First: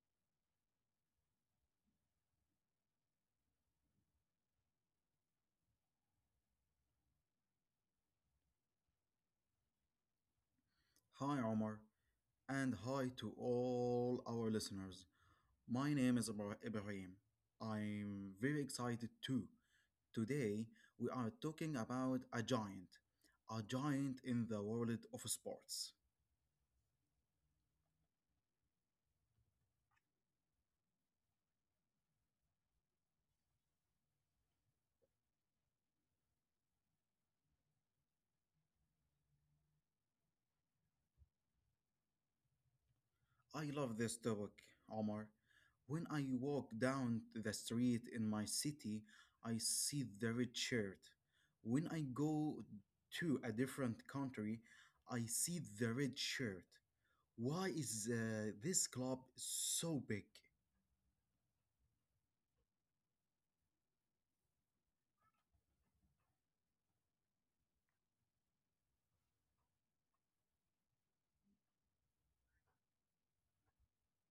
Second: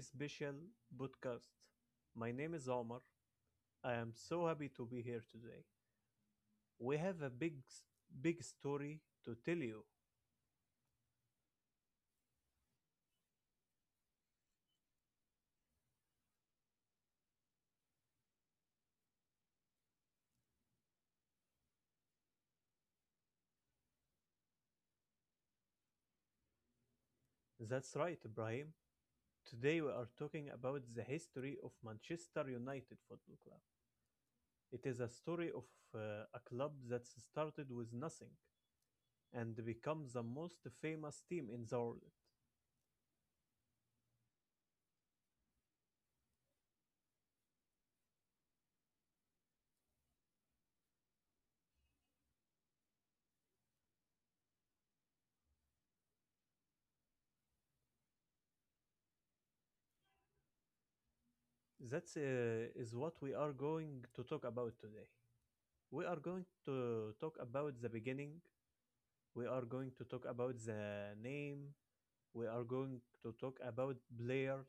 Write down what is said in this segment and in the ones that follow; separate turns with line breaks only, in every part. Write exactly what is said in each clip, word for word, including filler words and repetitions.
special podcast. My name is Omar. I am so happy to be here today. We have a big, big story to tell you.
Hi, Omar, and hi to all our listeners. My name is Ibra- Ibrahim. I'm very excited too. Today, we are talking about a giant, a giant in the world of sports.
That's right, Ibrahim. Today we are talking about the history of Manchester United Football Club. It is a story of uh, a club that started with nothing and become the most famous team in the world.
I love this topic, Omar. When I walk down the street in my city, I see the red shirt. When I go to a different country, I see the red shirt. Why is uh, this club so big?
That uh, is what we are going to talk about today. We are going to talk about the beginning. We are going to talk about the name. We are going to talk about players.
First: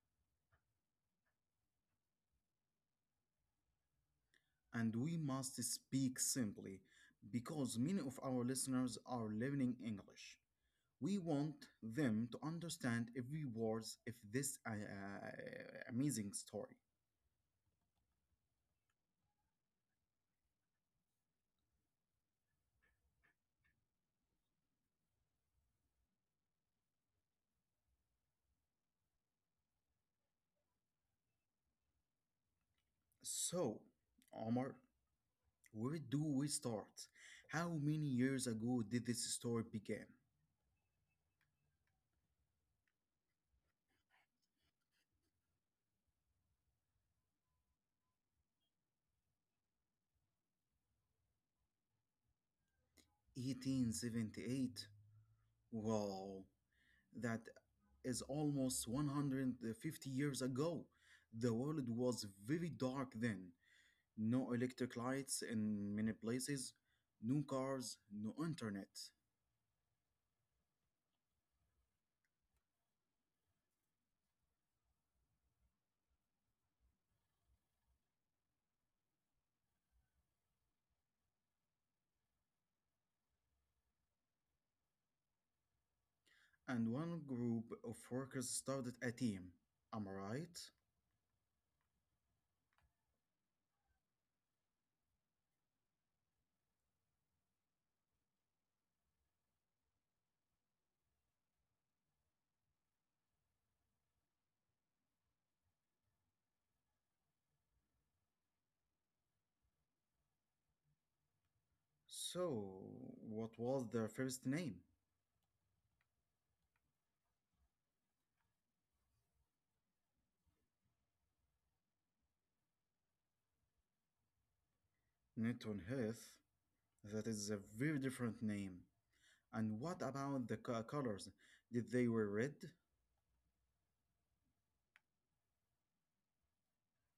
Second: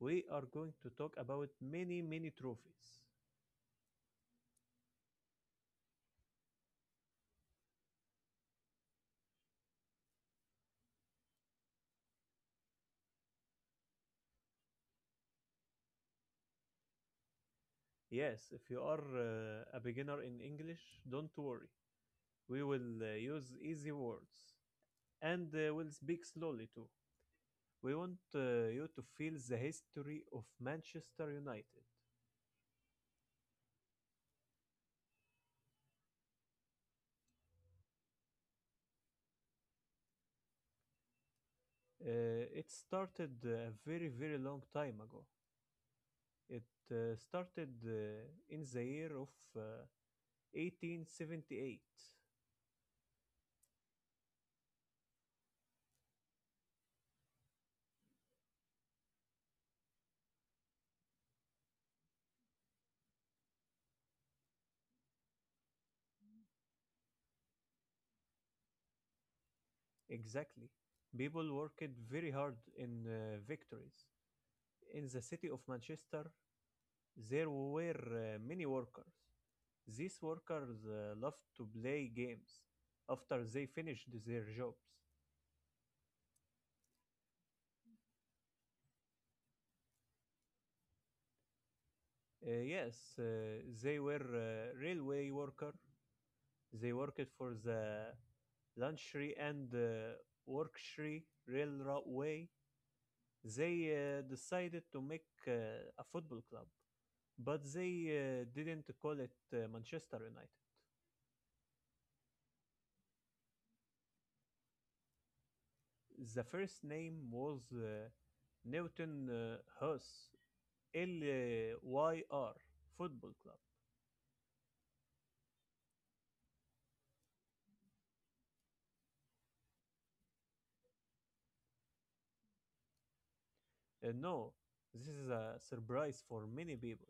We are going to talk about many, many trophies.
And we must speak simply because many of our listeners are learning English. We want them to understand every word of this uh, uh, amazing story.
Yes, if you are uh, a beginner in English, don't worry. We will uh, use easy words, and uh, we'll speak slowly too. We want uh, you to feel the history of Manchester United.
So, Omar, where do we start? How many years ago did this story begin?
Uh, it started a very, very long time ago. It uh, started uh, in the year of uh, eighteen seventy-eight.
eighteen seventy-eight. Wow, that is almost one hundred fifty years ago. The world was very dark then. No electric lights in many places, no cars, no internet.
Exactly. People worked very hard in uh, victories. In the city of Manchester, there were uh, many workers. These workers uh, loved to play games after they finished their jobs.
And one group of workers started a team. Am I right?
Uh, yes, uh, they were uh, railway worker. They worked for the Lancashire and uh, Warwickshire Railway. They uh, decided to make uh, a football club, but they uh, didn't call it uh, Manchester United.
So, what was their first name?
The first name was uh, Newton uh, Hus L Y R Football Club.
Newton Heath. That is a very different name. And what about the colors? Did they were red,
Uh, no, this is a surprise for many people.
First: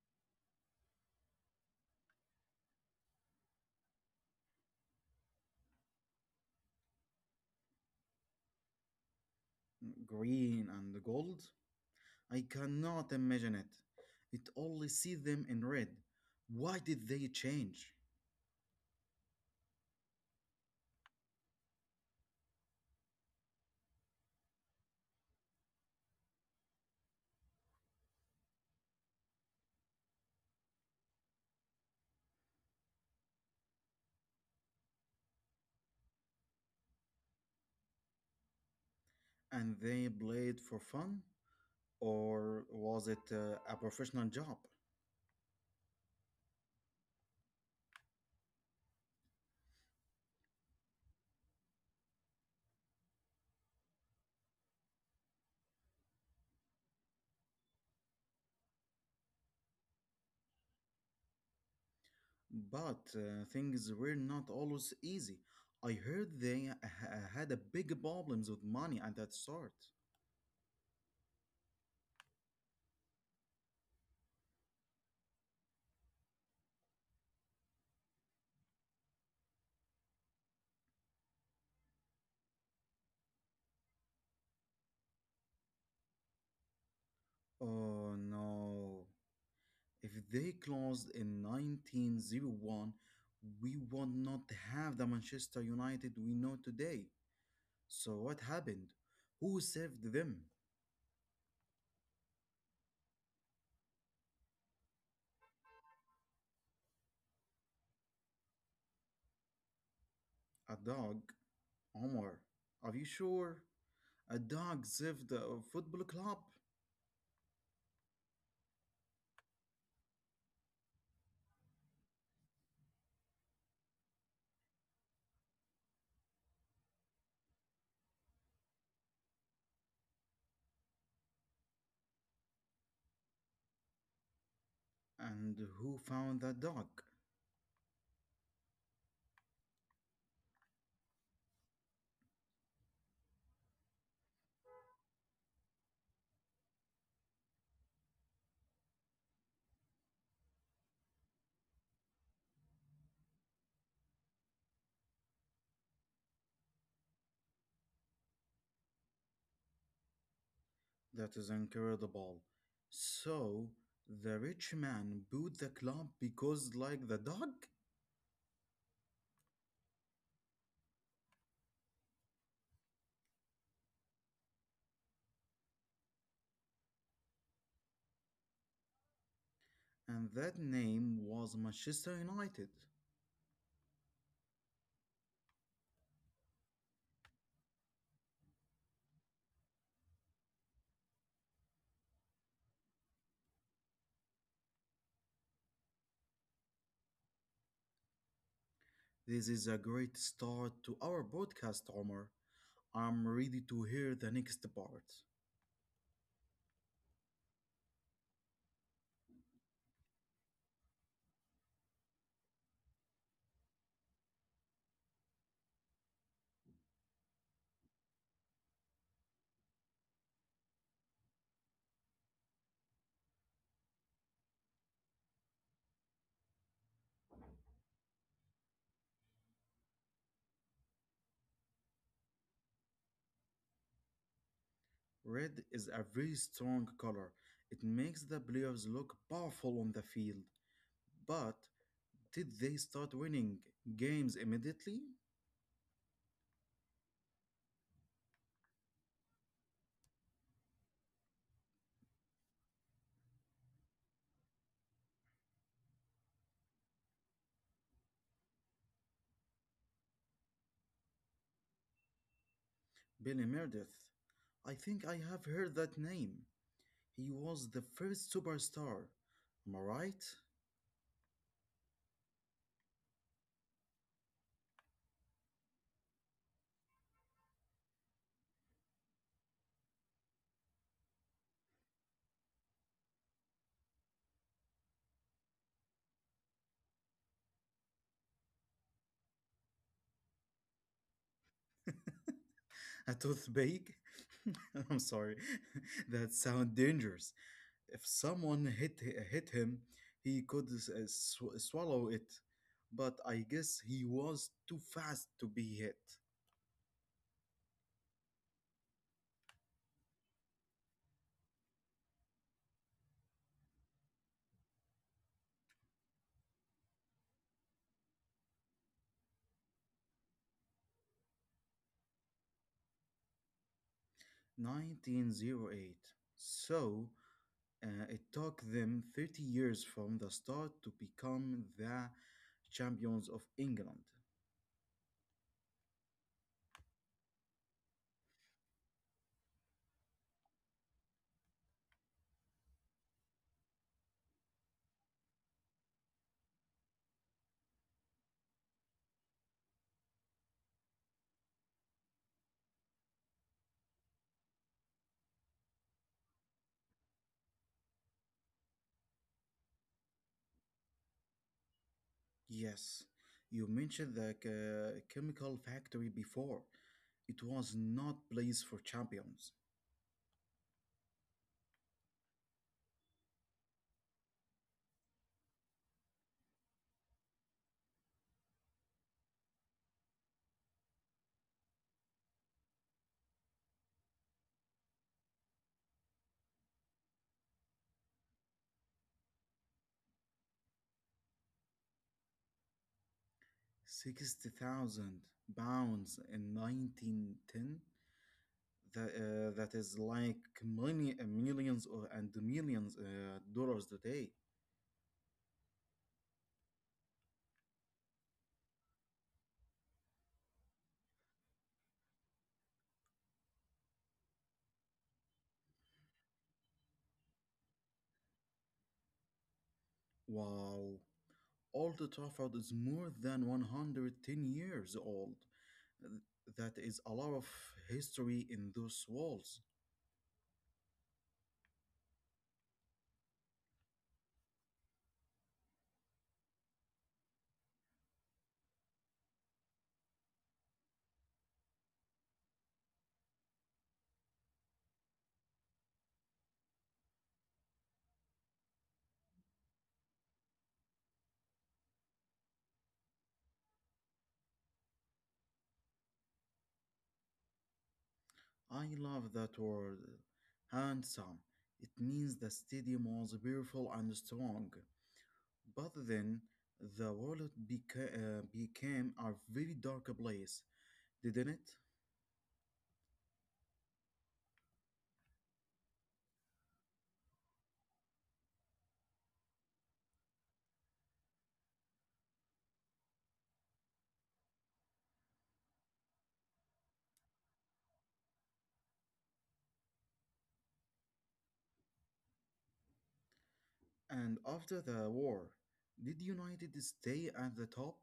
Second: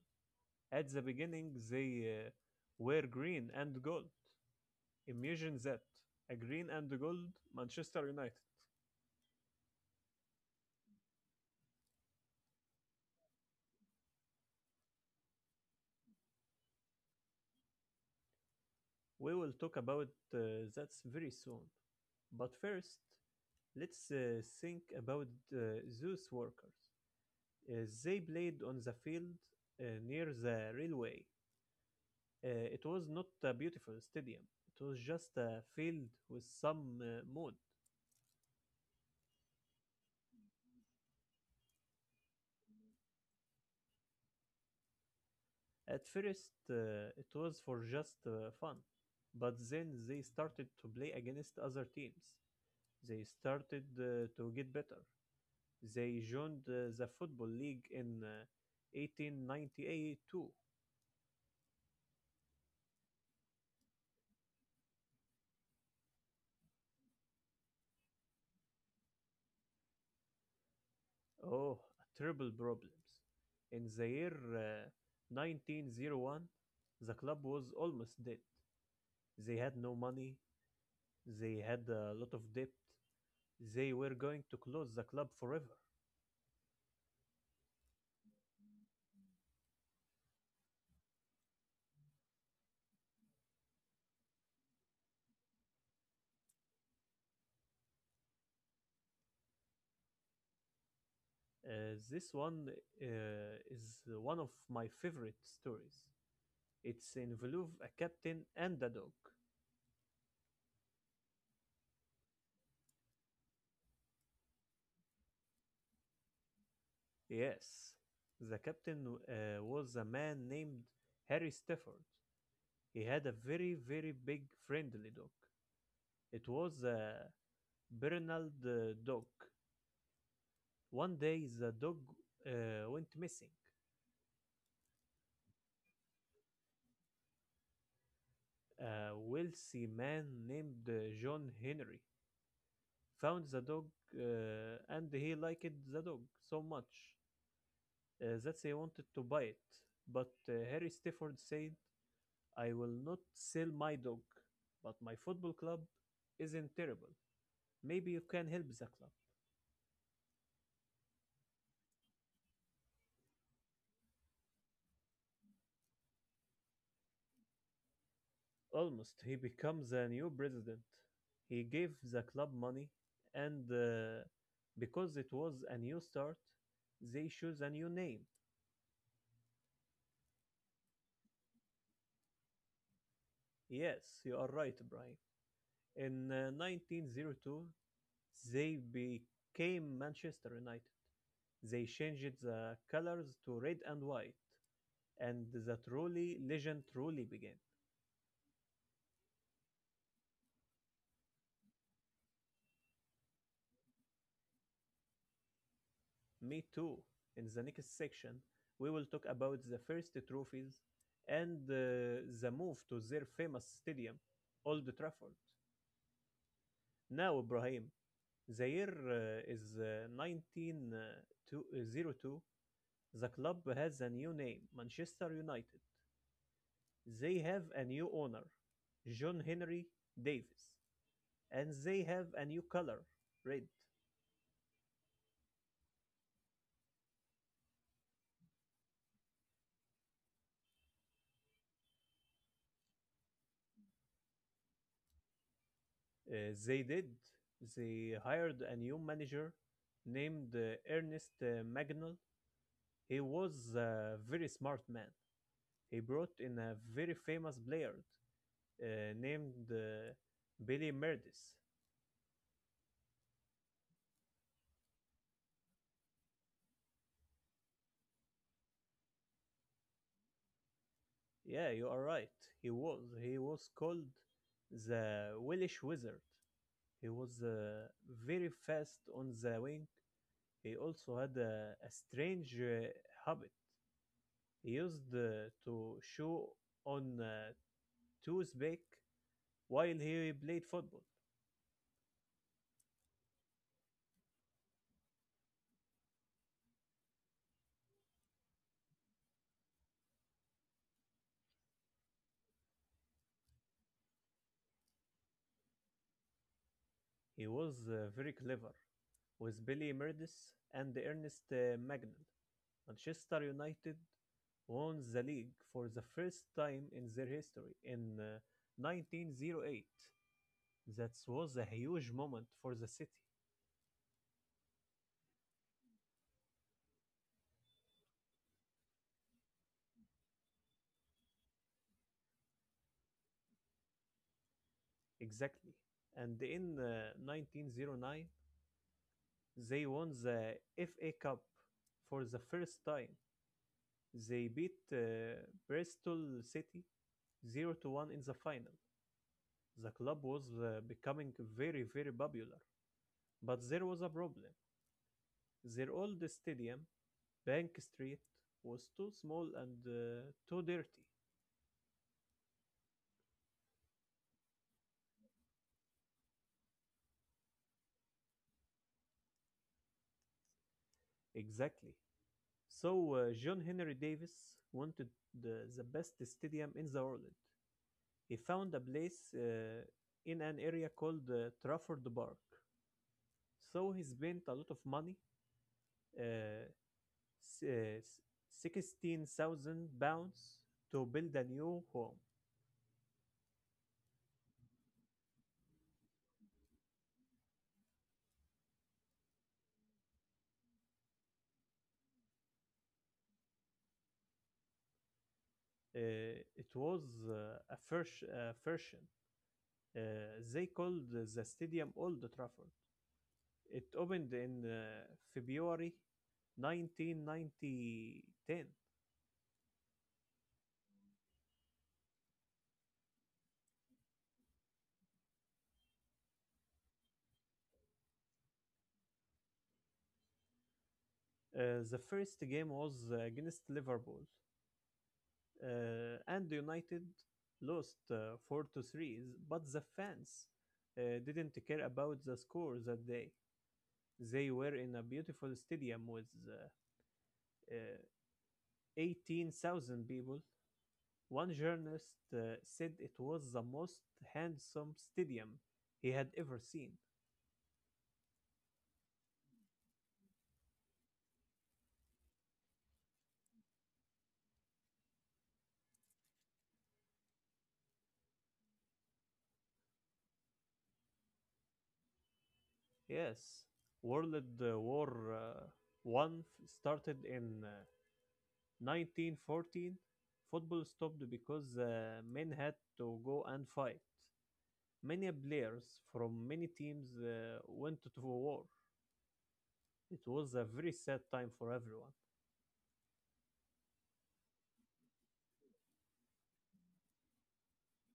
At the beginning, they uh, were green and gold. Imagine that, a green and gold Manchester United.
green, and gold? I cannot imagine it. It only see them in red. Why did they change?
We will talk about uh, that very soon. But first, let's uh, think about uh, those workers. Uh, they played on the field uh, near the railway. Uh, it was not a beautiful stadium. It was just a field with some uh, mud.
And they played for fun? Or was it uh, a professional job?
At first, uh, it was for just uh, fun, but then they started to play against other teams. They started uh, to get better. They joined uh, the Football League in uh, eighteen ninety-two.
But uh, things were not always easy. I heard they ha- had a big problems with money at that start.
Oh, terrible problems. In the year uh, nineteen oh one, the club was almost dead. They had no money, they had a lot of debt, they were going to close the club forever.
Oh no. If they closed in nineteen oh one, we would not have the Manchester United we know today. So what happened? Who saved them?
Uh, this one uh, is one of my favorite stories. It's involved a captain and a dog.
A dog? Omar, are you sure? A dog saved a football club?
Yes, the captain uh, was a man named Harry Stafford. He had a very, very big friendly dog. It was a Bernard the dog. One day the dog uh, went missing.
And who found that dog?
A wealthy man named uh, John Henry found the dog uh, and he liked the dog so much uh, that he wanted to buy it. But uh, Harry Stafford said, I will not sell my dog, but my football club isn't terrible. Maybe you can help the club.
That is incredible. So the rich man bought the club because like the dog?
Almost, he becomes a new president. He gave the club money, and uh, because it was a new start, they chose a new name.
And that name was Manchester United.
Yes, you are right, Brian. In uh, nineteen oh two, they became Manchester United. They changed the colors to red and white, and the truly legend truly began.
This is a great start to our broadcast, Omar. I'm ready to hear the next part.
Me too. In the next section, we will talk about the first trophies and uh, the move to their famous stadium, Old Trafford. Now, Ibrahim, the year uh, is uh, nineteen oh two. The club has a new name, Manchester United. They have a new owner, John Henry Davis, and they have a new color, red.
Red is a very strong color. It makes the players look powerful on the field. But did they start winning games immediately?
Uh, they did. They hired a new manager named uh, Ernest uh, Magnol. He was a very smart man. He brought in a very famous player uh, named uh, Billy Meredith.
Billy Meredith. I think I have heard that name. He was the first superstar. Am I right?
Yeah, you are right. He was. He was called the Welsh Wizard. He was uh, very fast on the wing. He also had a, a strange uh, habit. He used uh, to chew on uh, toothpick while he played football.
A toothpick? I'm sorry. that sounds dangerous. If someone hit hit him, he could s- uh, sw- swallow it. But I guess he was too fast to be hit.
He was uh, very clever. With Billy Meredith and Ernest uh, Magnell, Manchester United won the league for the first time in their history in uh, nineteen oh eight. That was a huge moment for the city,
nineteen oh eight. So uh, it took them thirty years from the start to become the champions of England.
exactly. And in uh, nineteen oh nine, they won the F A Cup for the first time. They beat uh, Bristol City zero to one in the final. The club was uh, becoming very, very popular, but there was a problem. Their old stadium, Bank Street, was too small and uh, too dirty.
Yes, you mentioned the uh, chemical factory before. It was not place for champions.
Exactly. So uh, John Henry Davis wanted the, the best stadium in the world. He found a place uh, in an area called uh, Trafford Park. So he spent a lot of money, uh, s- uh, sixteen thousand pounds, to build a new home.
sixty thousand pounds in nineteen ten. That, uh, that is like million, millions or, and millions uh, dollars today.
Uh, it was uh, a first a version. Uh, they called the stadium Old Trafford. It opened in uh, February nineteen ten.
Wow. Old Trafford is more than one hundred ten years old. Th- That is a lot of history in those walls.
Uh, the first game was uh, against Liverpool, uh, and United lost uh, four to three, but the fans uh, didn't care about the score that day. They were in a beautiful stadium with uh, uh, eighteen thousand people. One journalist uh, said it was the most handsome stadium he had ever seen.
I love that word, handsome. It means the stadium was beautiful and strong. But then the world beca- uh, became a very dark place, didn't it?
Yes, World uh, War uh, One f- started in uh, nineteen fourteen. Football stopped because uh, men had to go and fight. Many players from many teams uh, went to war. It was a very sad time for everyone.
And after the war, did United stay at the top?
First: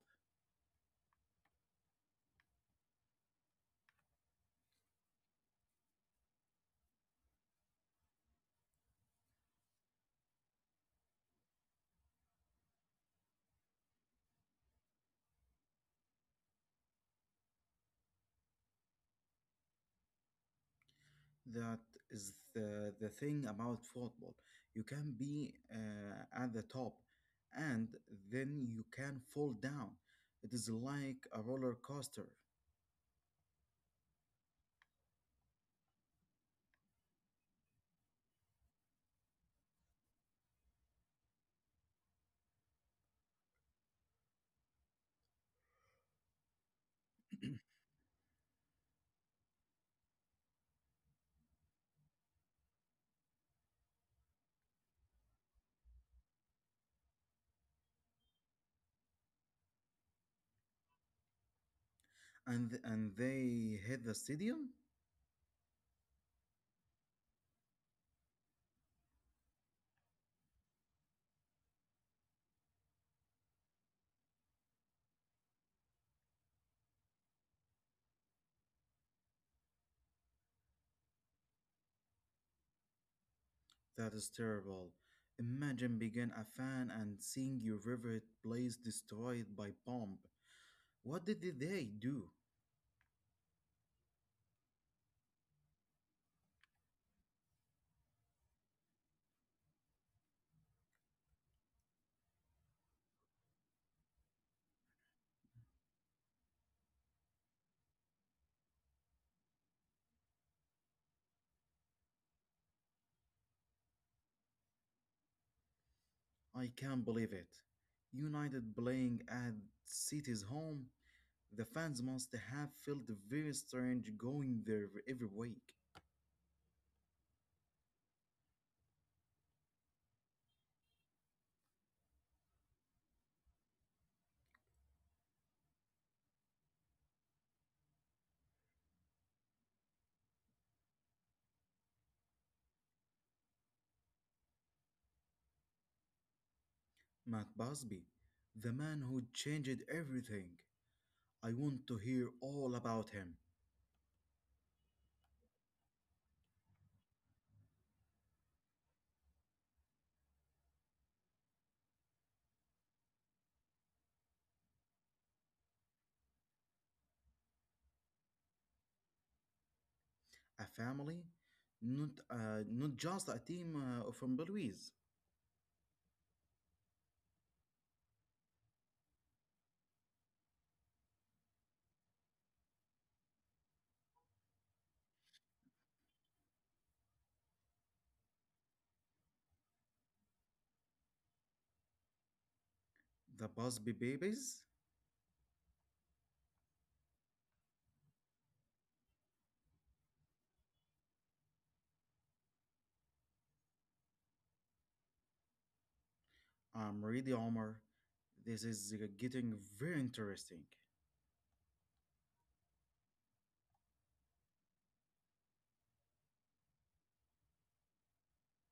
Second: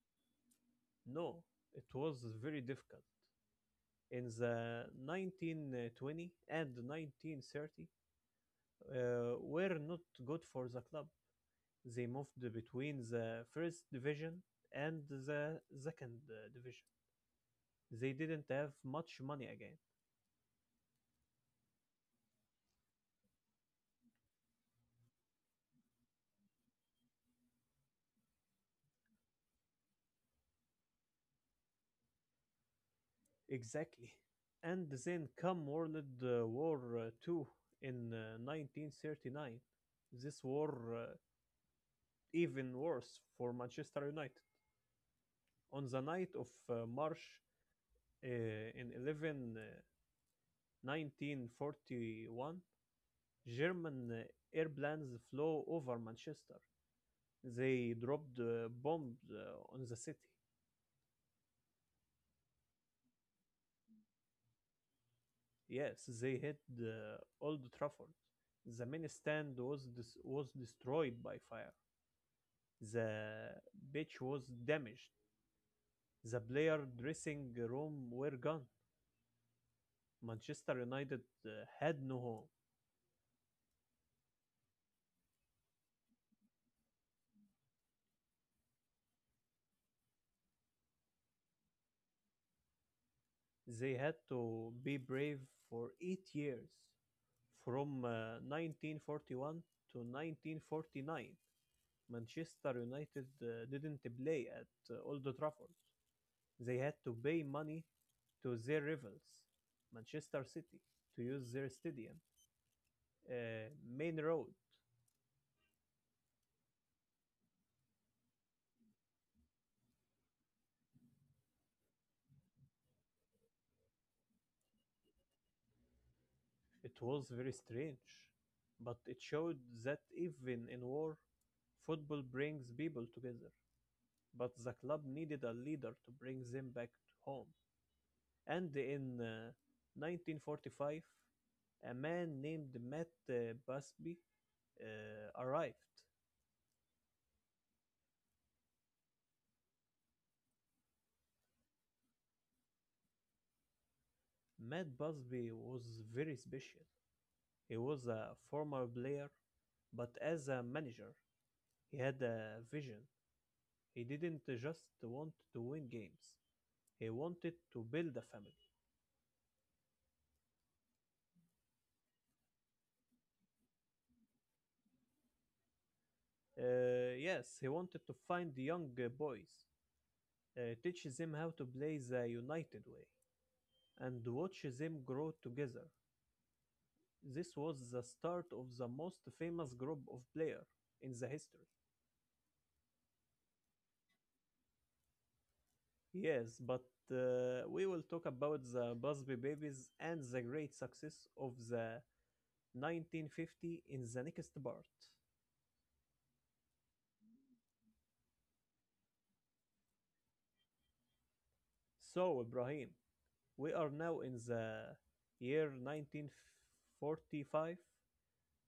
No, it was very difficult. In the nineteen twenty and nineteen thirty, uh, were not good for the club. They moved between the first division and the second uh, division. They didn't have much money again.
That is the, the thing about football. You can be uh, at the top and then you can fall down. It is like a roller coaster.
Exactly. And then come World uh, War uh, two in uh, nineteen thirty-nine. This war uh, even worse for Manchester United. On the night of uh, March uh, in eleven uh, nineteen forty-one, German uh, airplanes flew over Manchester. They dropped uh, bombs uh, on the city.
And, and they hit the stadium?
Yes, they hit uh, Old Trafford. The main stand was dis- was destroyed by fire. The pitch was damaged. The player dressing room were gone. Manchester United uh, had no home.
That is terrible. Imagine being a fan and seeing your favorite place destroyed by bomb. What did they do?
They had to be brave for eight years, from uh, nineteen forty-one to nineteen forty-nine. Manchester United uh, didn't play at uh, Old Trafford. They had to pay money to their rivals, Manchester City, to use their stadium, uh, Main Road.
I can't believe it. United playing at City's home. The fans must have felt very strange going there every week.
It was very strange, but it showed that even in war, football brings people together. But the club needed a leader to bring them back home. And in uh, nineteen forty-five, a man named Matt uh, Busby uh, arrived.
Matt Busby, the man who changed everything. I want to hear all about him.
Matt Busby was very special. He was a former player, but as a manager, he had a vision. He didn't just want to win games. He wanted to build a family.
A family, not uh, not just a team uh, from Belize.
Uh, yes, he wanted to find young uh, boys, uh, teach them how to play the United way, and watch them grow together. This was the start of the most famous group of players in the history.
The Busby babies?
Yes, but uh, we will talk about the Busby Babies and the great success of the nineteen fifty in the next part.
I'm really Omar. This is uh, getting very interesting.
So, Ibrahim, we are now in the year nineteen forty-five.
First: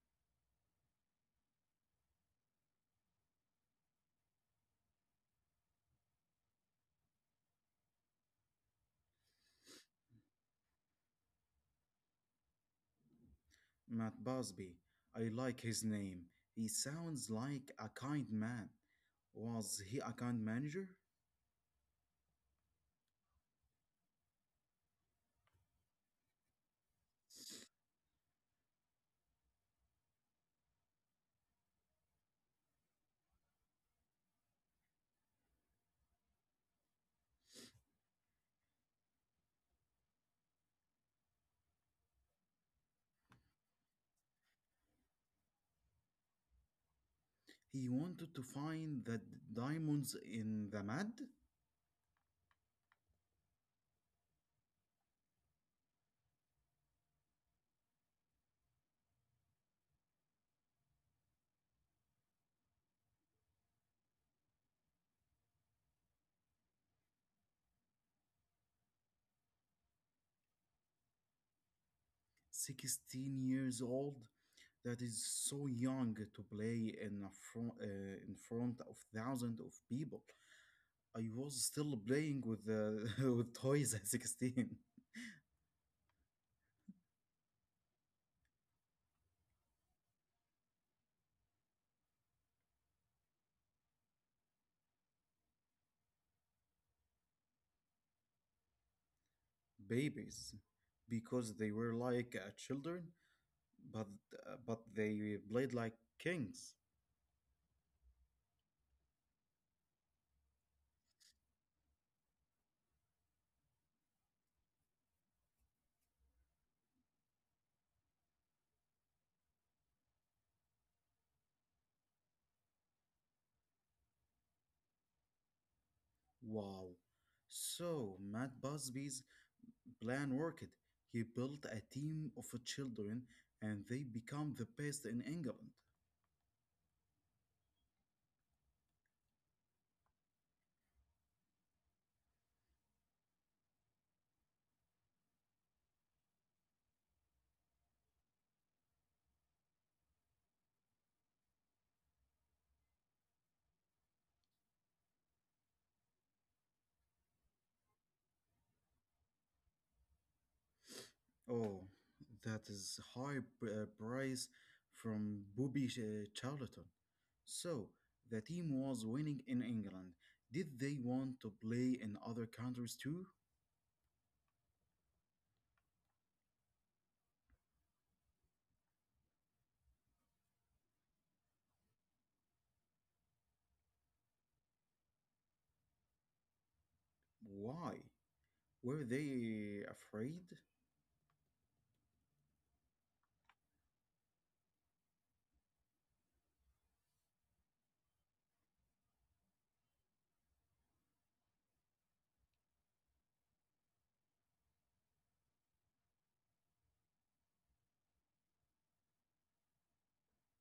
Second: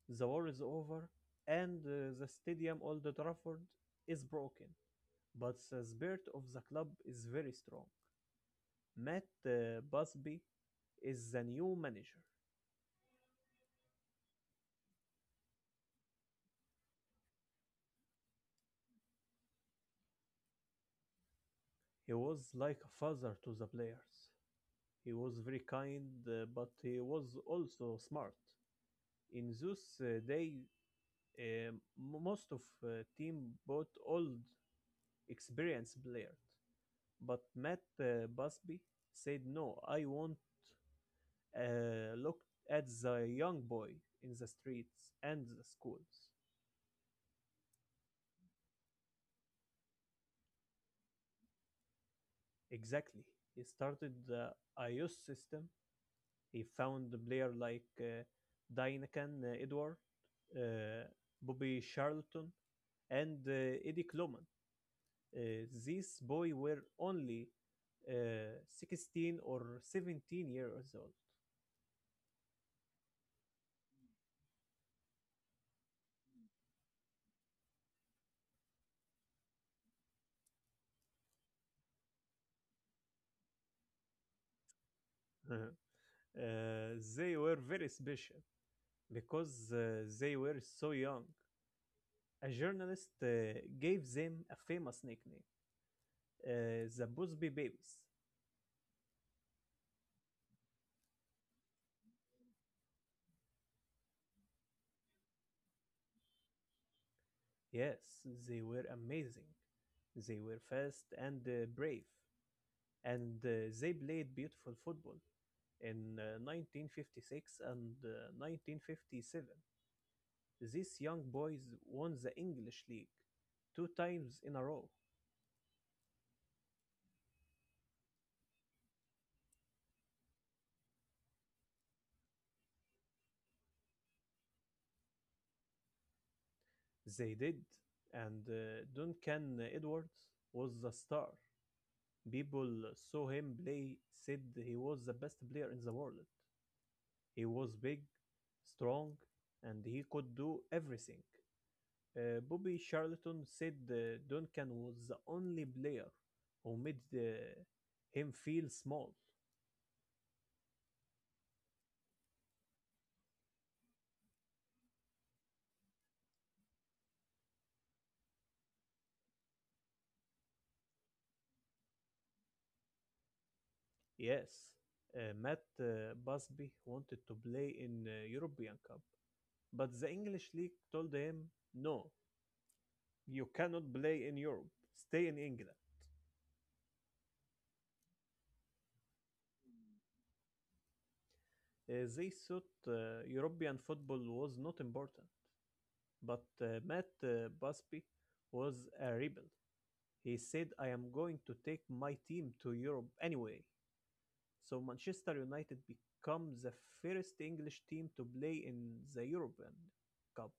The war is over, and uh, the stadium Old Trafford is broken, but the spirit of the club is very strong. Matt uh, Busby is the new manager.
Matt Busby, I like his name. He sounds like a kind man. Was he a kind manager?
He was like a father to the players. He was very kind, uh, but he was also smart. In those uh, days, Um, most of uh, team bought old, experienced players, but Matt uh, Busby said, "No, I want uh, look at the young boy in the streets and the schools."
He wanted to find the d- diamonds in the mud?
Exactly. He started the I O S system. He found the player like uh, Dynakan uh, Edward, uh, Bobby Charlton, and uh, Eddie Kloman. uh, these boys were only uh, sixteen or seventeen years old.
sixteen years old? That is so young to play in, a front, uh, in front of thousands of people. I was still playing with, uh, with toys at sixteen.
Uh-huh. Uh, they were very special because uh, they were so young. A journalist uh, gave them a famous nickname, uh, the Busby Babies.
babies because they were like uh, children, but uh, but they played like kings.
Yes, they were amazing. They were fast and uh, brave, and uh, they played beautiful football in uh, nineteen fifty-six and uh, nineteen fifty-seven. These young boys won the English League two times in a row.
Wow. So Matt Busby's plan worked. He built a team of children and they become the best in England.
They did, and uh, Duncan Edwards was the star. People saw him play, said he was the best player in the world. He was big, strong, and he could do everything. Uh, Bobby Charlton said uh, Duncan was the only player who made uh, him feel small.
Oh, that is high p- uh, praise from Bobby uh, Charlton. So, the team was winning in England. Did they want to play in other countries too?
Yes, uh, Matt uh, Busby wanted to play in uh, European Cup, but the English league told him, "No, you cannot play in Europe. Stay in England."
Why? Were they afraid?
Uh, they thought uh, European football was not important, but uh, Matt uh, Busby was a rebel. He said, "I am going to take my team to Europe anyway." So Manchester United become the first English team to play in the European Cup.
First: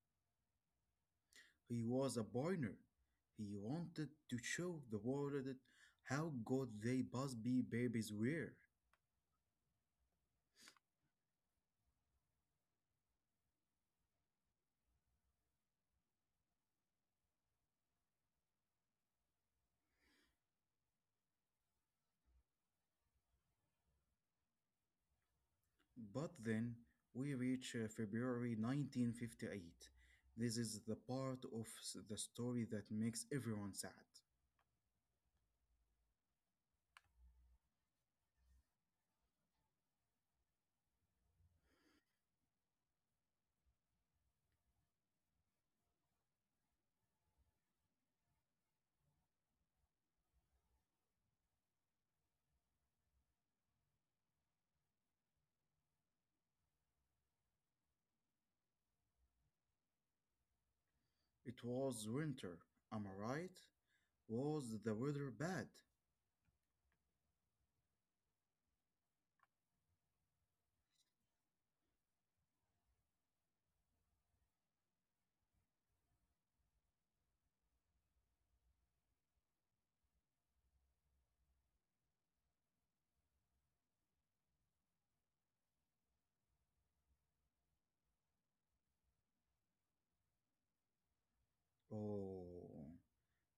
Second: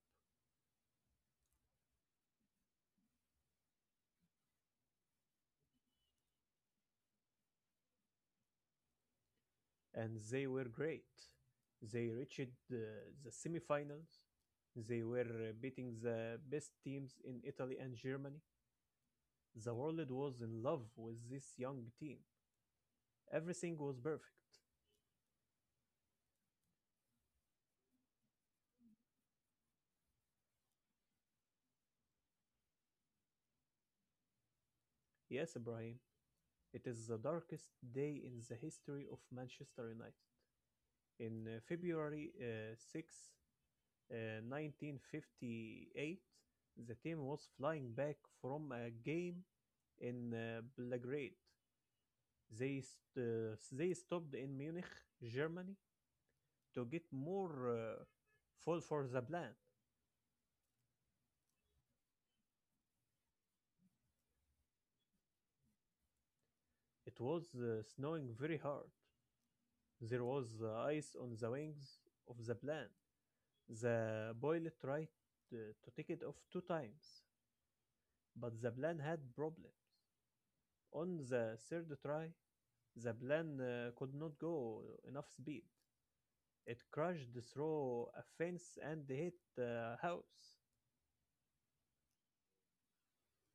He was a pioneer. He wanted to show the world how good they Busby babies were.
And they were great. They reached the, the semifinals. They were uh, beating the best teams in Italy and Germany. The world was in love with this young team. Everything was perfect.
But then we reach uh, February nineteen fifty-eight. This is the part of s- the story that makes everyone sad.
Yes, Ibrahim, it is the darkest day in the history of Manchester United. In uh, February uh, six, uh, nineteen fifty-eight, the team was flying back from a game in uh, Belgrade. They st- they stopped in Munich, Germany, to get more uh, fuel for the plane.
It was winter, am I right? Was the weather bad?
It was uh, snowing very hard. There was uh, ice on the wings of the plane. The pilot tried uh, to take it off two times, but the plane had problems. On the third try, the plane uh, could not go enough speed. It crashed through a fence and hit a house.
Oh,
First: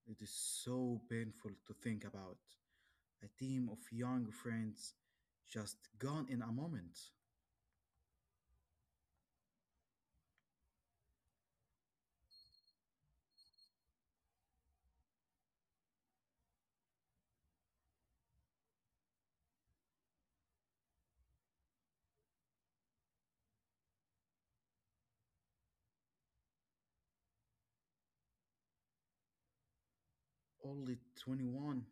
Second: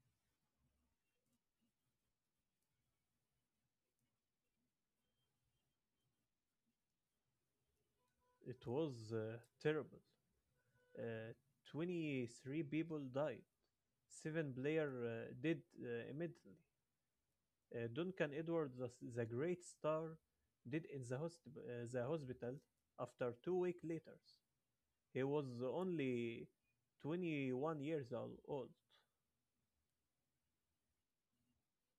it is so painful to think about. a team of young friends just gone in a moment.
It was uh, terrible. uh, twenty-three people died. Seven players uh, did uh, immediately. Uh, Duncan Edwards, the, the great star, did in the, hosp uh, the hospital after two weeks later. He was only twenty-one years old.
Only twenty-one.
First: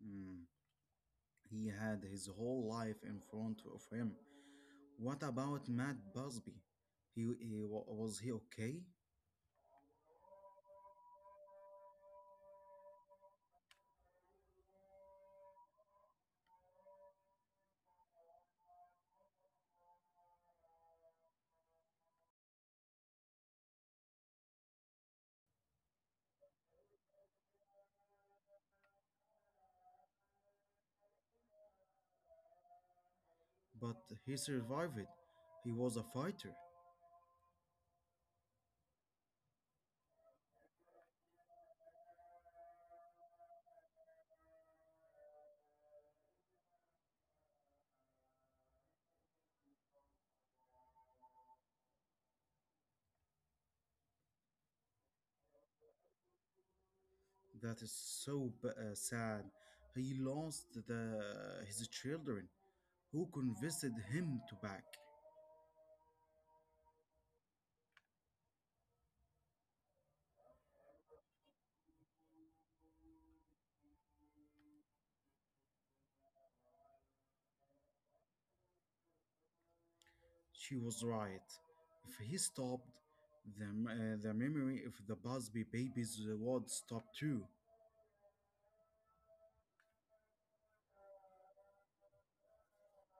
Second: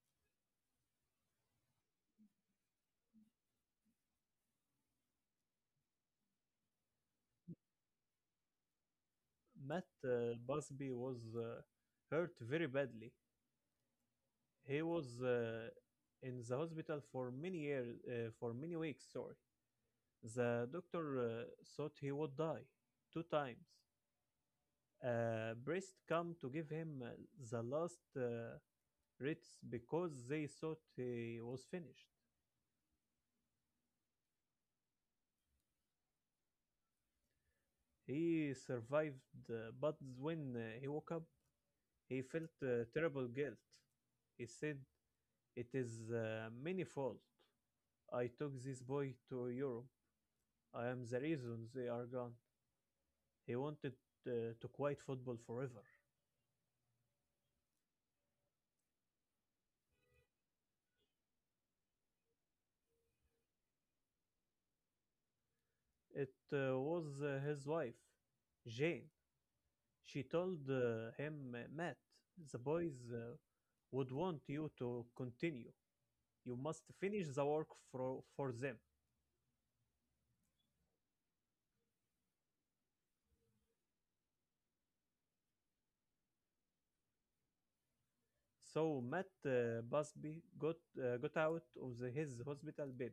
Hmm, He had his whole life in front of him. What about Matt Busby? He, he wa- was he okay?
Matt uh, Busby was uh, hurt very badly. He was uh, in the hospital for many years, uh, for many weeks. Sorry, the doctor uh, thought he would die two times. Uh, Priest come to give him uh, the last uh, rites because they thought he was finished.
But he survived. He was a fighter.
He survived, uh, but when uh, he woke up, he felt uh, terrible guilt. He said, "It is uh, many fault. I took this boy to Europe. I am the reason they are gone." He wanted uh, to quit football forever.
That is so b- uh, sad. He lost the his children, who convinced him to back.
It uh, was uh, his wife, Jane. She told uh, him, "Matt, the boys uh, would want you to continue. You must finish the work for, for them."
She was right. If he stopped, the, m- uh, the memory of the Busby babies would stop too.
So Matt uh, Busby got, uh, got out of the, his hospital bed.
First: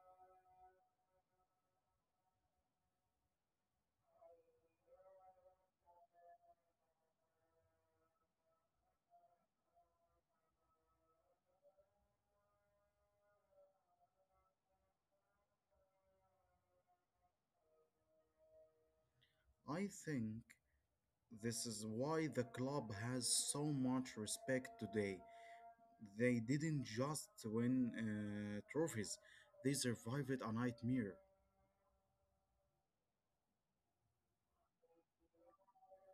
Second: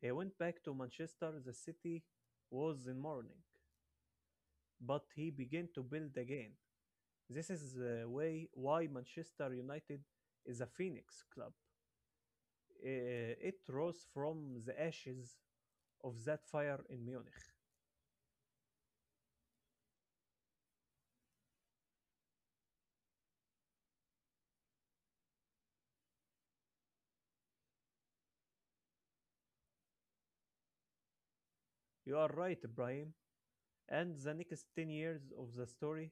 He went back to Manchester. The city was in mourning, but he began to build again. This is the way why Manchester United is a phoenix club. Uh, It rose from the ashes of that fire in Munich.
I think this is why the club has so much respect today. They didn't just win uh, trophies, they survived a nightmare.
You are right, Ibrahim, and the next ten years of the story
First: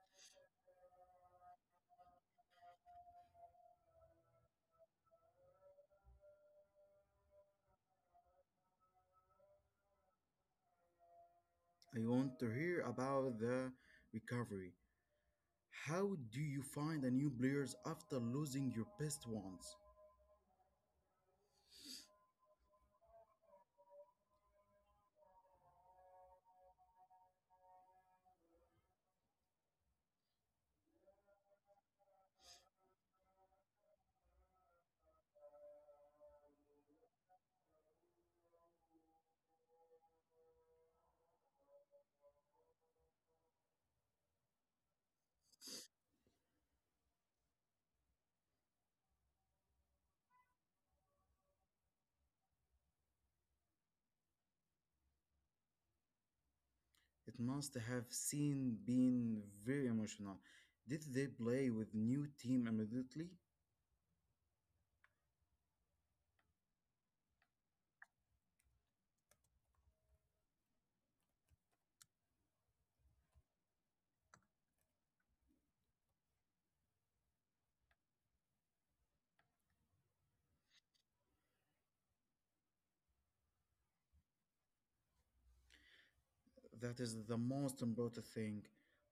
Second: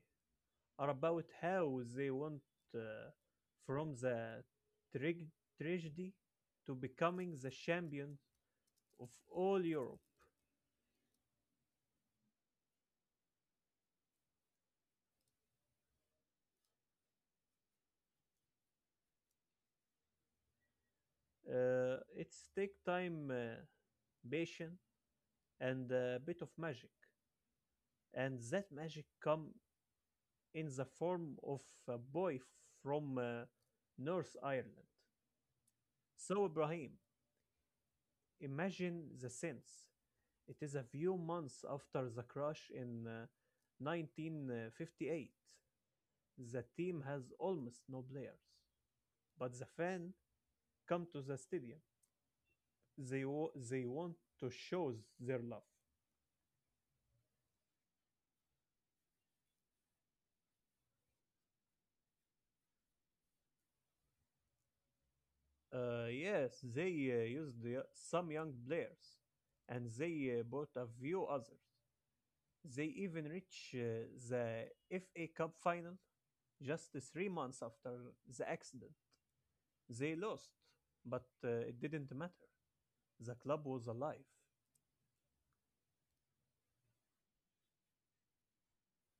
are about how they went uh, from the trag- tragedy to becoming the champions of all Europe.
I want to hear about the recovery. How do you find a new players after losing your best ones?
Uh, it's take time, uh, patience, and a bit of magic, and that magic come in the form of a boy from uh, North Ireland. So Ibrahim, imagine the scenes. It is a few months after the crash in uh, nineteen fifty-eight. The team has almost no players, but the fans come to the stadium. They wa- they want to show their love.
It must have seen been very emotional. Did they play with new team immediately?
Uh, yes, they uh, used the, uh, some young players, and they uh, bought a few others. They even reached uh, the F A Cup final just three months after the accident. They lost, but uh, it didn't matter. The club was alive.
That is the most important thing.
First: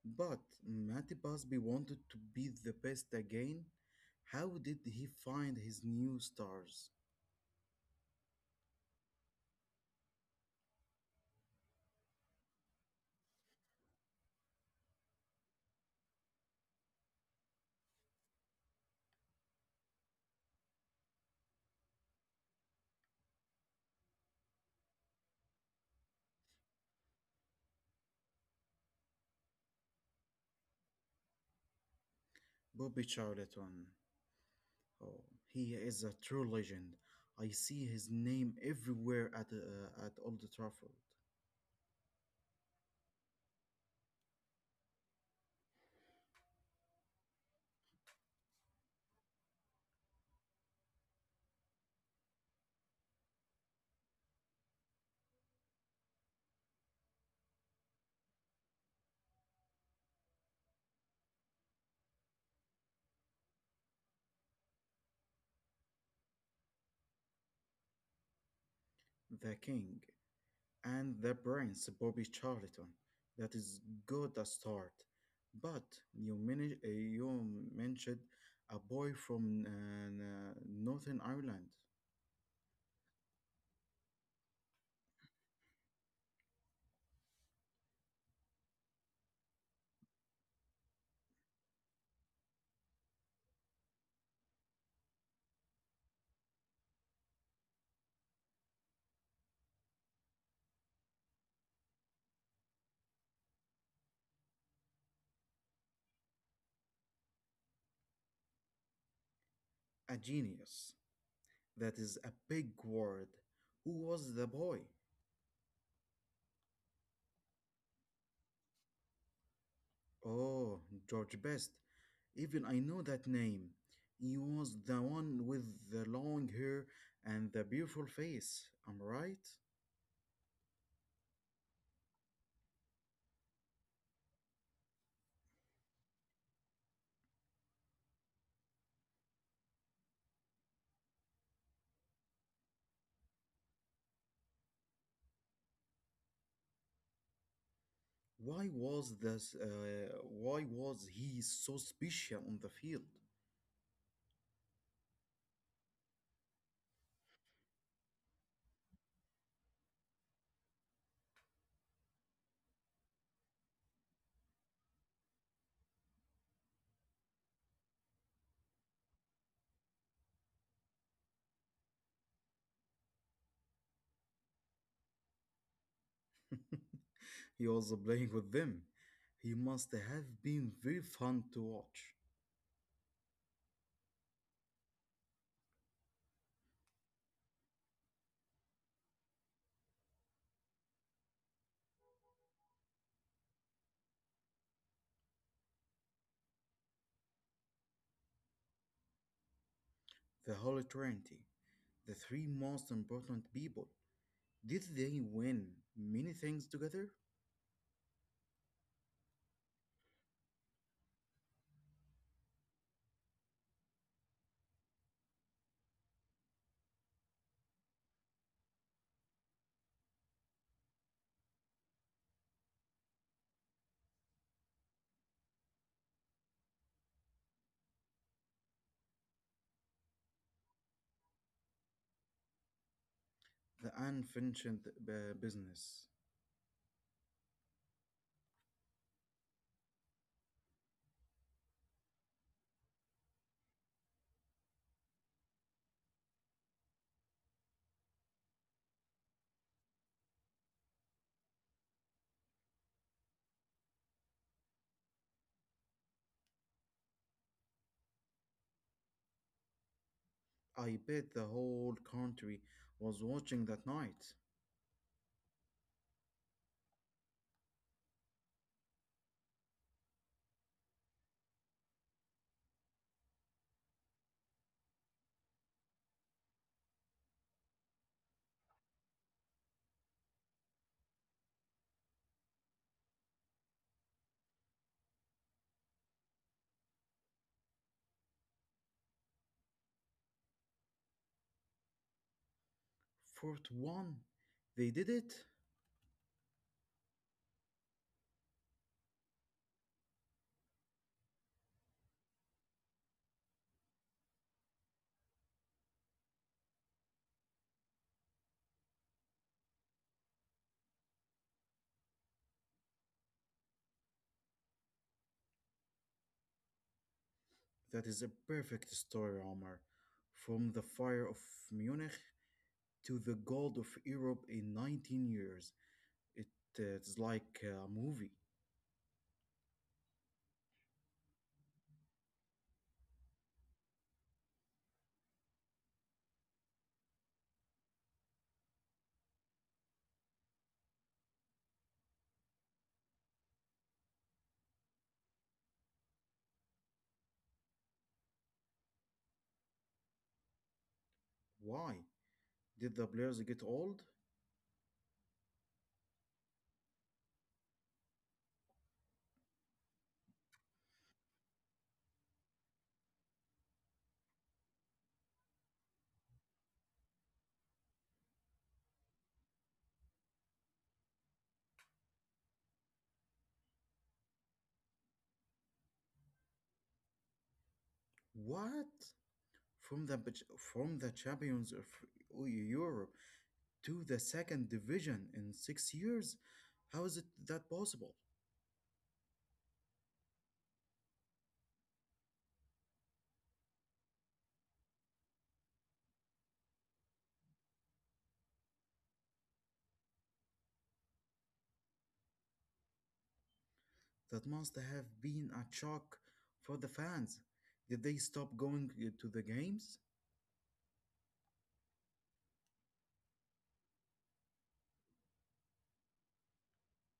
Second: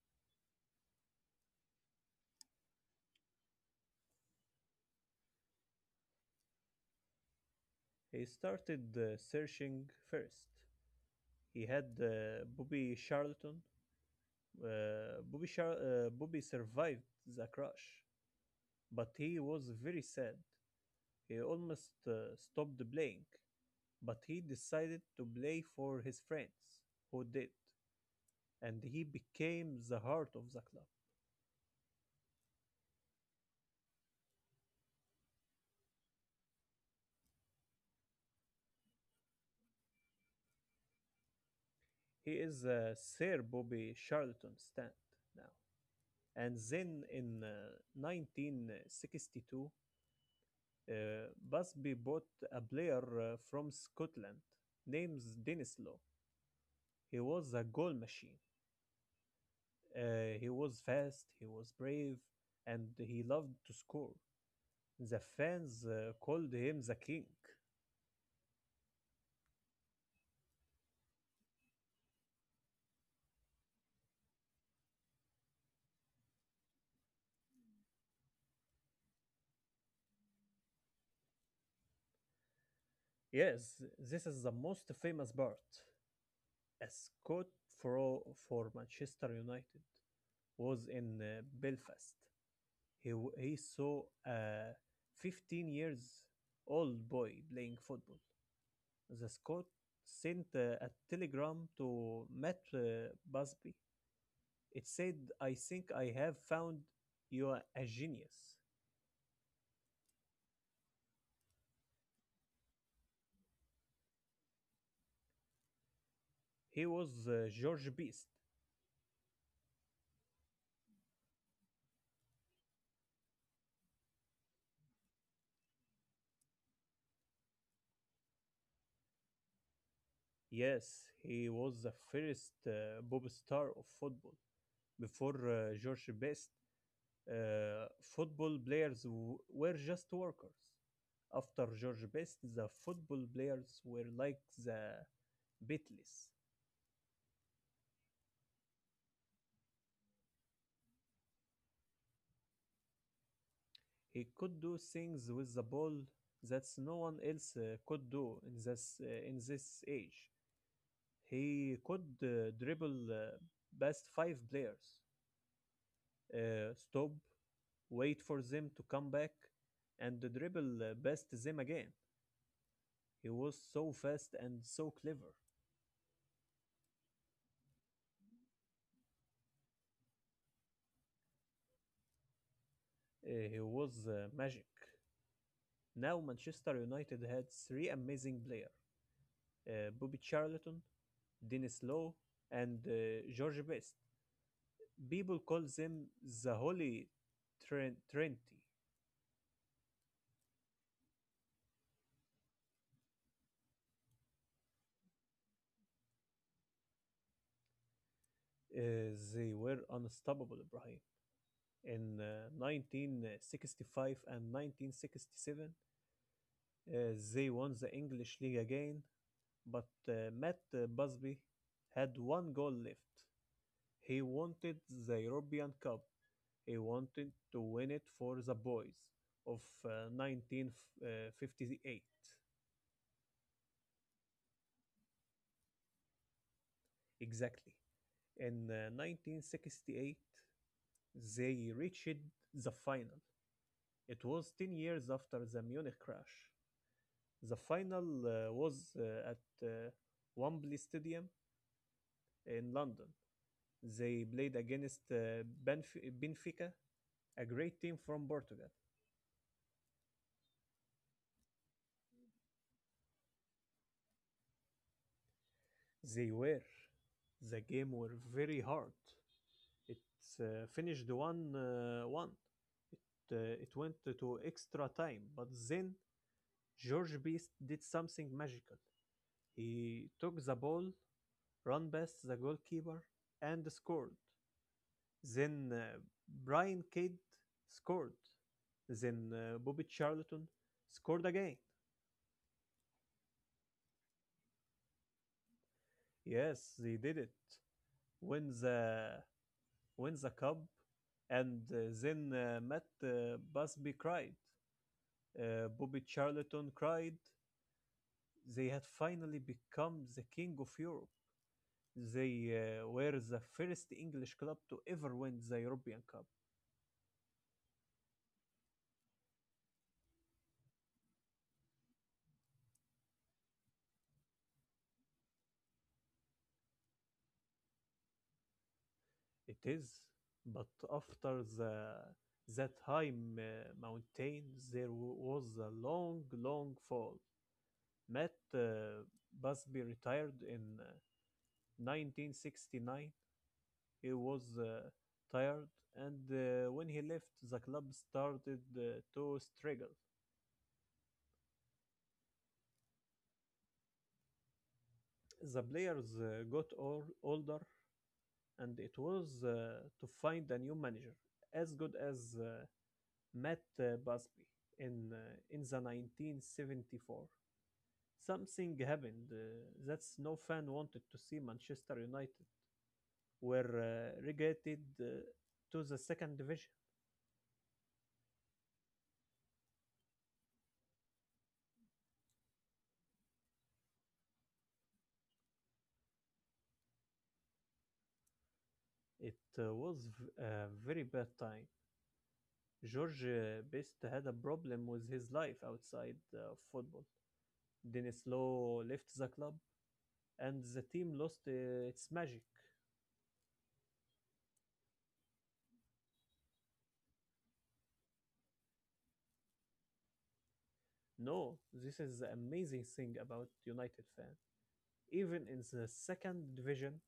But Matty Busby wanted to be the best again. How did he find his new stars?
He started uh, searching first. He had uh, Bobby Charlton. Uh, Bobby, Char- uh, Bobby survived the crash, but he was very sad. He almost uh, stopped playing, but he decided to play for his friends, who did, and he became the heart of the club.
Bobby Charlton. Oh, he is a true legend. I see his name everywhere at uh, at Old Trafford.
He is a Sir Bobby Charlton stand now. And then in uh, nineteen sixty-two, Uh, Busby bought a player uh, from Scotland named Denislow. He was a goal machine. Uh, he was fast, he was brave, and he loved to score. The fans uh, called him the king.
The King. and the brains Bobby Charlton. That is good a start. But you, mani- uh, you mentioned a boy from uh, n- Northern Ireland,
Yes, this is the most famous part. A Scot for, for Manchester United was in uh, Belfast. He, w- he saw a fifteen years old boy playing football. The Scot sent uh, a telegram to Matt uh, Busby. It said, "I think I have found you are a genius."
a genius. That is a big word. Who was the boy?
He was uh, George Best.
Oh, George Best. Even I know that name. He was the one with the long hair and the beautiful face. Am I right?
Yes, he was the first uh, Bob star of football. Before uh, George Best, uh, football players w- were just workers. After George Best, the football players were like the beatles.
Why was this? Uh, why was he so special on the field?
He could do things with the ball that no one else uh, could do in this uh, in this age. He could uh, dribble uh, past five players, uh, stop, wait for them to come back, and dribble uh, past them again. He was so fast and so clever.
he was playing with them. He must have been very fun to watch.
Uh, he was uh, magic. Now Manchester United had three amazing players: uh, Bobby Charlton, Dennis Law, and uh, George Best. People call them the Holy Trin- Trinity.
The Holy Trinity, the three most important people. Did they win many things together?
Uh, they were unstoppable, Ibrahim. In uh, nineteen sixty-five and nineteen sixty-seven, uh, they won the English League again, but uh, Matt uh, Busby had one goal left. He wanted the European Cup. He wanted to win it for the boys of uh, nineteen fifty-eight.
The unfinished uh, business.
Exactly. In uh, nineteen sixty-eight, they reached the final. It was ten years after the Munich crash. The final uh, was uh, at uh, Wembley Stadium in London. They played against uh, Benf- Benfica, a great team from Portugal.
I bet the whole country was watching that night.
They were. The game were very hard. It uh, finished one uh, one. It, uh, it went to extra time, but then George Best did something magical. He took the ball run past the goalkeeper and scored. Then uh, Brian Kidd scored. Then uh, Bobby Charlton scored again.
Fourth one, they did it.
Yes, they did it. Win the win the cup, and uh, then uh, Matt uh, Busby cried. Uh, Bobby Charlton cried. They had finally become the king of Europe. They uh, were the first English club to ever win the European Cup.
That is a perfect story, Omar. From the fire of Munich to the gold of Europe in nineteen years. It, uh, it's like a movie.
It is, but after the that high m- mountain there w- was a long, long fall. Matt uh, Busby retired in uh, nineteen sixty-nine. He was uh, tired, and uh, when he left, the club started uh, to struggle.
Why? Did the players get old?
The players uh, got all, older, and it was uh, to find a new manager as good as uh, met uh, Busby in uh, in the nineteen seventy-four. Something happened uh, that no fan wanted to see. Manchester United were uh, relegated uh, to the second division.
What? From the from the champions of E-, Europe to the second division in six years? How is it that possible?
It uh, was a very bad time. George uh, Best had a problem with his life outside uh, football. Dennis Law left the club, and the team lost uh, its magic.
That must have been a shock for the fans. Did they stop going uh, to the games?
No, this is the amazing thing about United fans. Even in the second division,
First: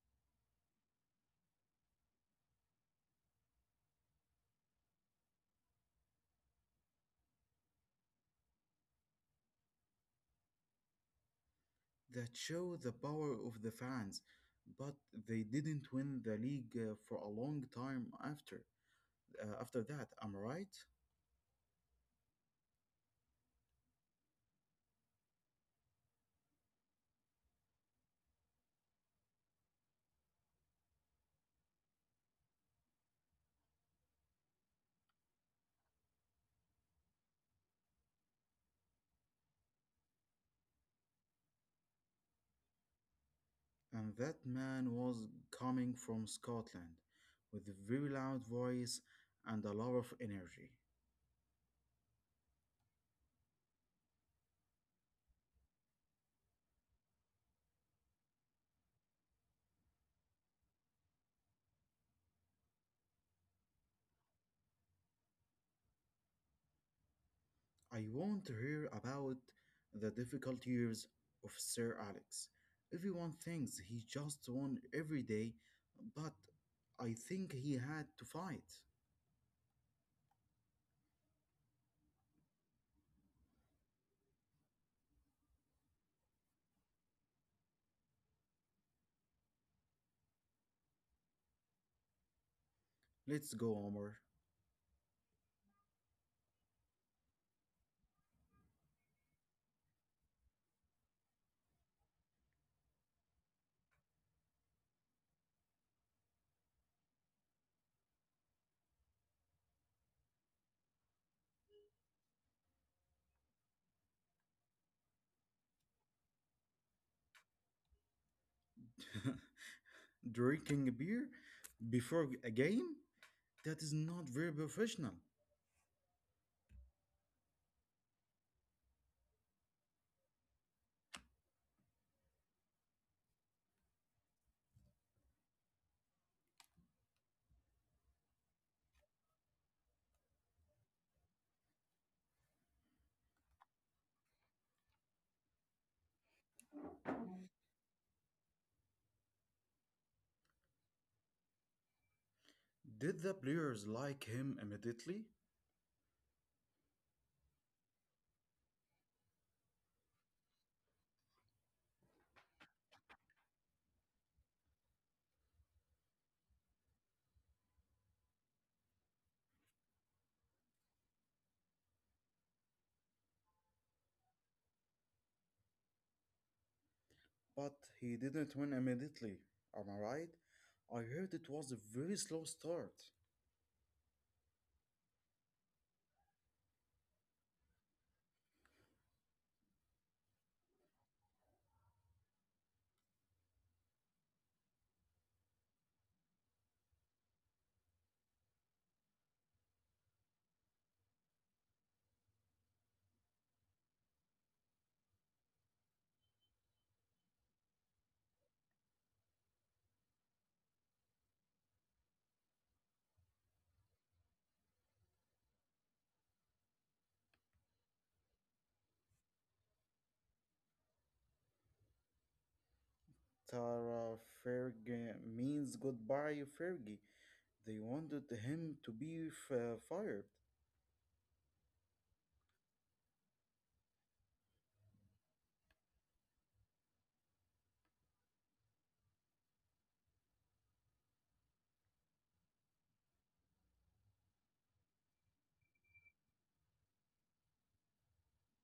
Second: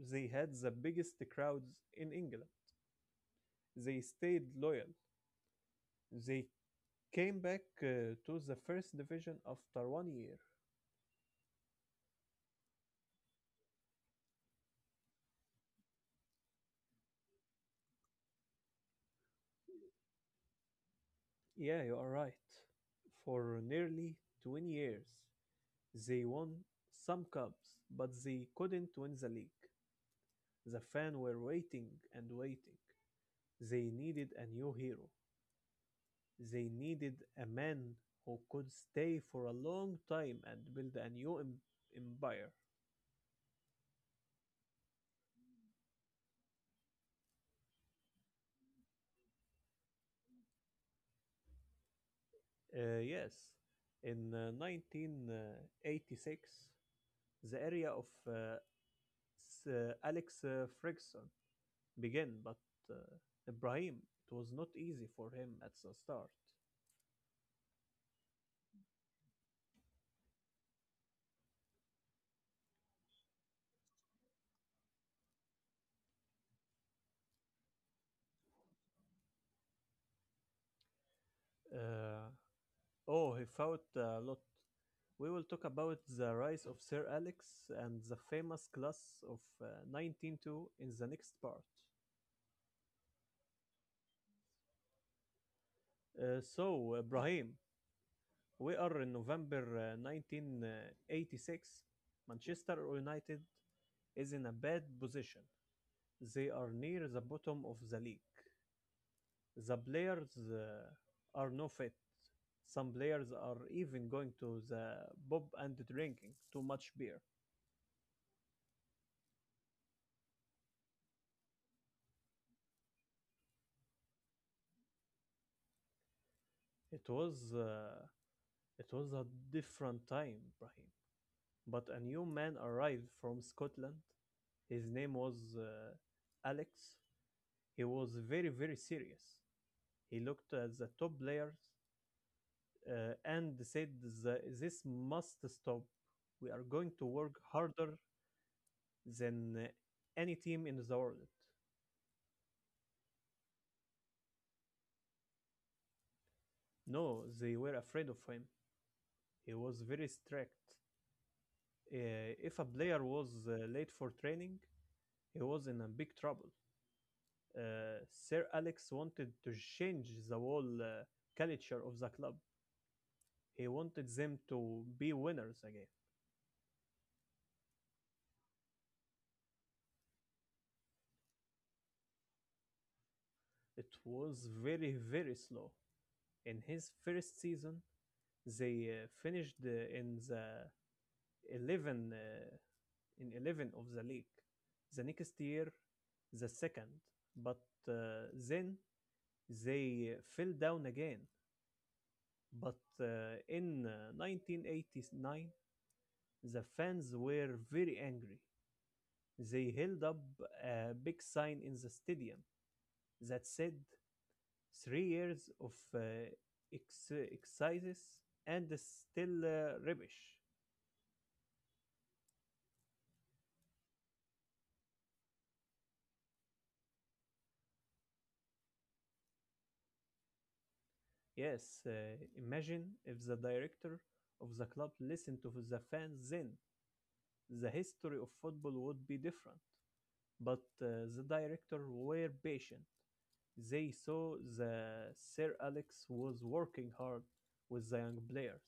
they had the biggest crowds in England. They stayed loyal. They came back uh, to the first division after one year.
that show the power of the fans, but they didn't win the league uh, for a long time after uh, after that. Am I right?
Yeah, you are right. For nearly twenty years, they won some cups, but they couldn't win the league. The fans were waiting and waiting. They needed a new hero. They needed a man who could stay for a long time and build a new empire.
And that man was coming from Scotland with a very loud voice and a lot of energy.
Uh, yes, in uh, nineteen eighty-six, the area of uh, S- uh, Alex uh, Ferguson began, but uh, Ibrahim, it was not easy for him at the start.
I want to hear about the difficult years of Sir Alex. Everyone thinks he just won every day, but I think he had to fight.
Uh, oh, he fought a lot. We will talk about the rise of Sir Alex and the famous class of uh, one ninety-two in the next part.
Let's go, Omar.
Uh, so, Ibrahim, we are in November uh, nineteen eighty-six. Manchester United is in a bad position. They are near the bottom of the league. The players uh, are no fit. Some players are even going to the pub and drinking too much beer.
drinking a beer before a game? That is not very professional.
It was uh, it was a different time, Brahim. But a new man arrived from Scotland. His name was uh, Alex. He was very, very serious. He looked at the top players uh, and said, "The- this must stop. We are going to work harder than uh, any team in the world."
Did the players like him immediately?
No, they were afraid of him. He was very strict. Uh, if a player was uh, late for training, he was in a big trouble. Uh, Sir Alex wanted to change the whole uh, culture of the club. He wanted them to be winners again.
But he didn't win immediately, am I right? I heard it was a very slow start.
It was very, very slow. In his first season, they uh, finished uh, in the eleven uh, in eleven of the league. The next year, the second, but uh, then they fell down again. But uh, in uh, nineteen eighty-nine, the fans were very angry. They held up a big sign in the stadium that said three years of uh, ex- exercises and still uh, rubbish.
Tara Fergie means goodbye, Fergie. They wanted him to be f- fired,
Yes, uh, imagine if the director of the club listened to the fans then. The history of football would be different. But uh, the director were patient. They saw that Sir Alex was working hard with the young players.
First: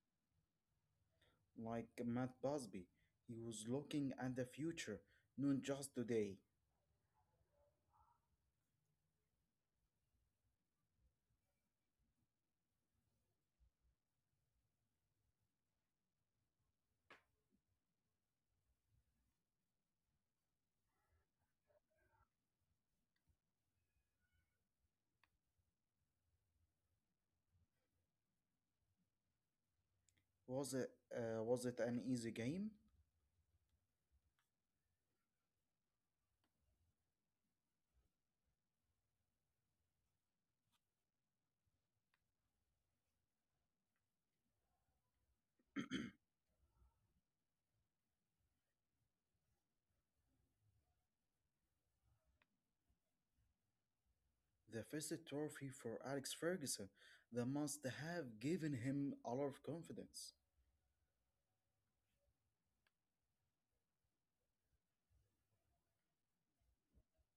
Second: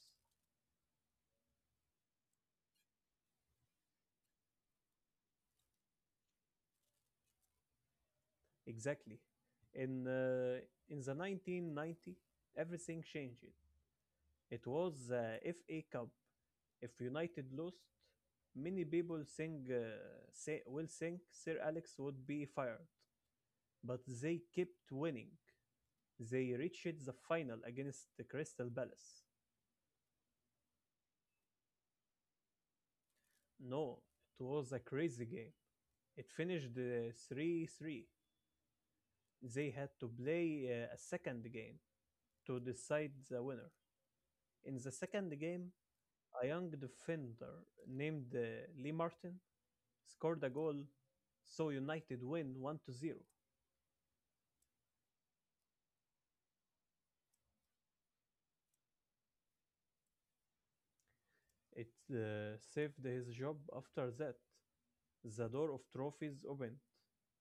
like Matt Busby. He was looking at the future, not just today.
Exactly. In, uh, in the nineteen ninety, everything changed. It was the F A Cup. If United lost, many people think, uh, say, will think Sir Alex would be fired, but they kept winning. They reached the final against the Crystal Palace.
Was it, uh, was it an easy game?
No, it was a crazy game. It finished uh, three three. They had to play uh, a second game to decide the winner. In the second game, a young defender named uh, Lee Martin scored a goal, so United win one to zero.
The first trophy for Alex Ferguson that must have given him a lot of confidence.
It uh, saved his job after that. The door of trophies opened.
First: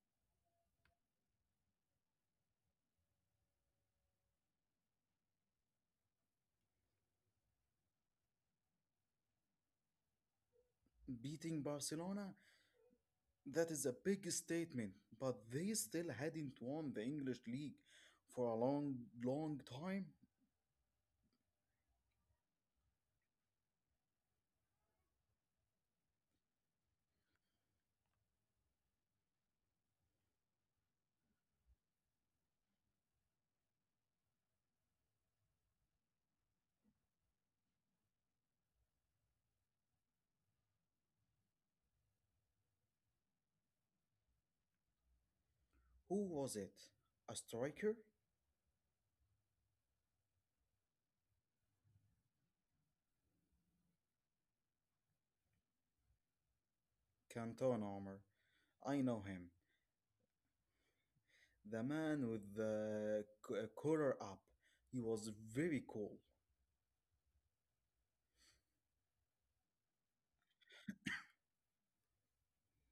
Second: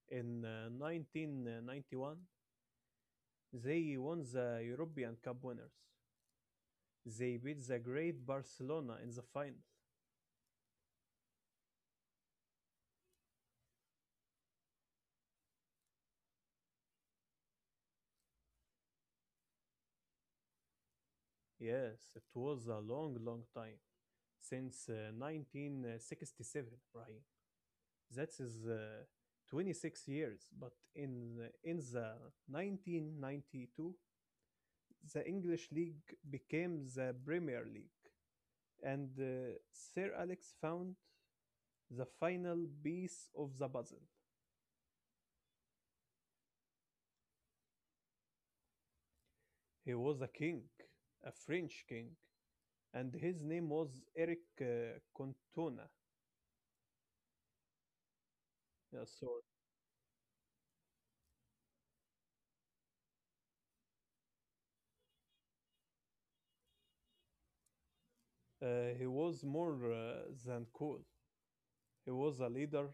In uh, nineteen ninety-one, they won the European Cup winners. They beat the great Barcelona in the final.
Beating Barcelona, that is a big statement, but they still hadn't won the English league for a long, long time.
Yes, it was a long, long time since uh, nineteen sixty-seven, Brahim. That is uh, twenty-six years. But in in the nineteen ninety-two, the English league became the Premier League, and uh, Sir Alex found the final piece of the puzzle.
Who was it? A striker?
He was a king, a French king, and his name was Eric uh, Cantona.
Cantona Omar. I
Yeah,
know
sorry.
him. The man with the c- uh, collar up. He was very cool.
Uh, he was more uh, than cool. He was a leader.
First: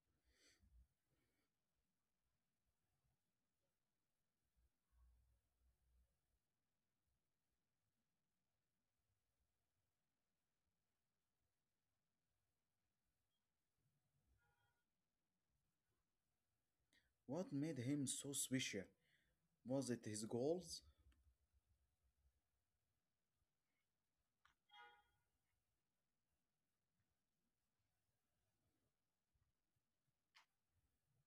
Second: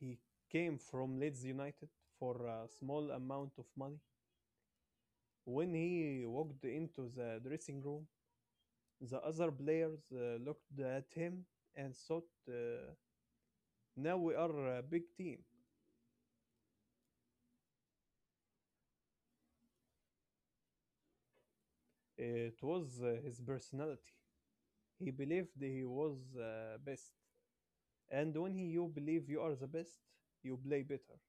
He came from Leeds United for a small amount of money. When he walked into the dressing room, the other players uh, looked at him and thought, uh, now we are a big team.
What made him so special? Was it his goals?
It was uh, his personality. He believed he was uh, best. And when he, you believe you are the best, you play better.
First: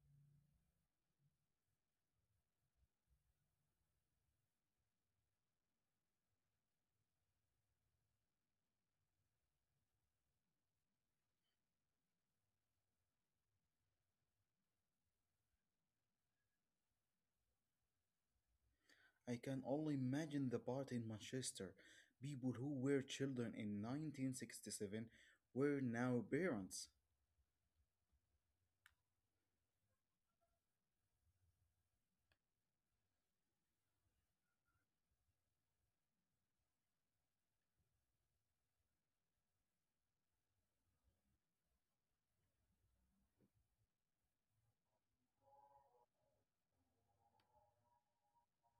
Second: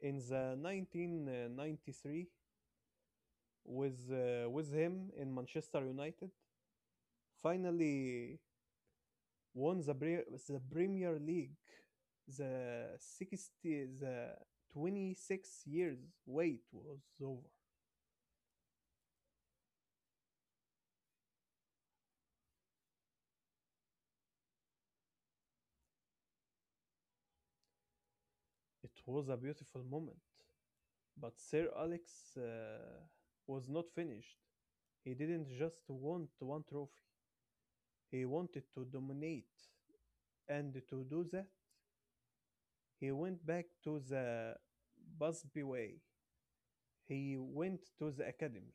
In the nineteen ninety-three with uh, with him in Manchester United, finally won the Pre- the Premier League. The sixty the twenty-six years wait was over.
I can only imagine the party in Manchester. People who were children in nineteen sixty-seven were now parents.
It was a beautiful moment, but Sir Alex uh, was not finished. He didn't just want one trophy. He wanted to dominate, and to do that, he went back to the Busby way. He went to the academy.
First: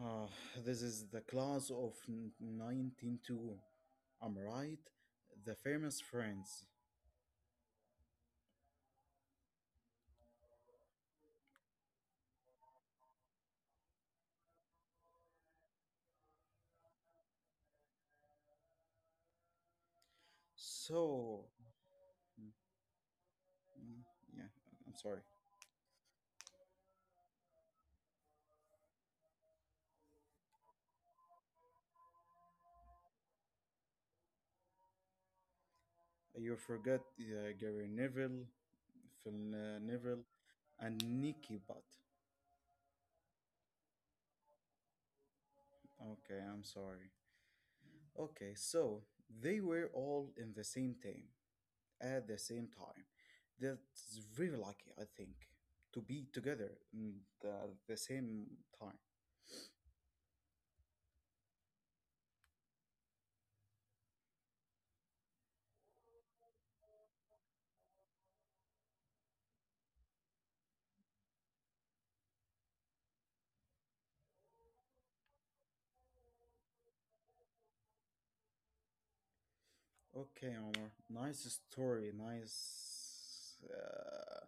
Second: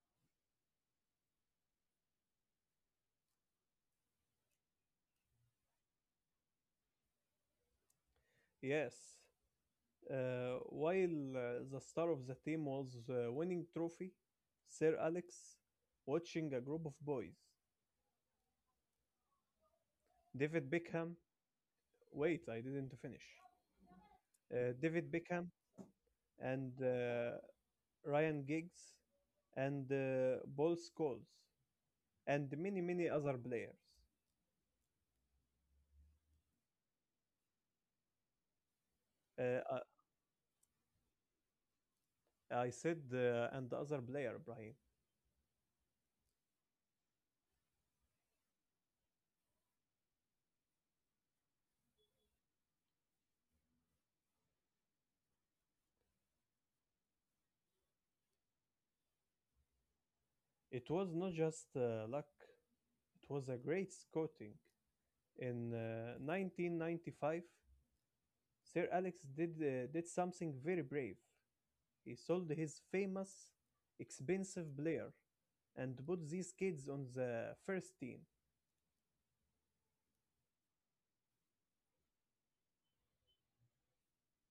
Ah, this is the class of one ninety-two. I'm right, the famous friends.
Yes. Uh, while uh, the star of the team was uh, winning trophy, Sir Alex watching a group of boys. David Beckham.
So,
Wait, I didn't finish.
mm, yeah,
Uh,
I'm
David
sorry.
Beckham and uh, Ryan Giggs and uh, Paul Scholes and many, many other players.
You forgot uh, Gary Neville, Phil uh,
Uh,
Neville, and Nicky Butt.
I I said uh, and the other player, Brian.
Okay, I'm sorry. Okay, so they were all in the same team. at the same time. That's very lucky, I think, to be together in the, the same time.
It was not just uh, luck, it was a great scouting. In uh, nineteen ninety-five, Sir Alex did, uh, did something very brave. He sold his famous, expensive player and put these kids on the first team.
Okay, Omar, nice story, nice uh,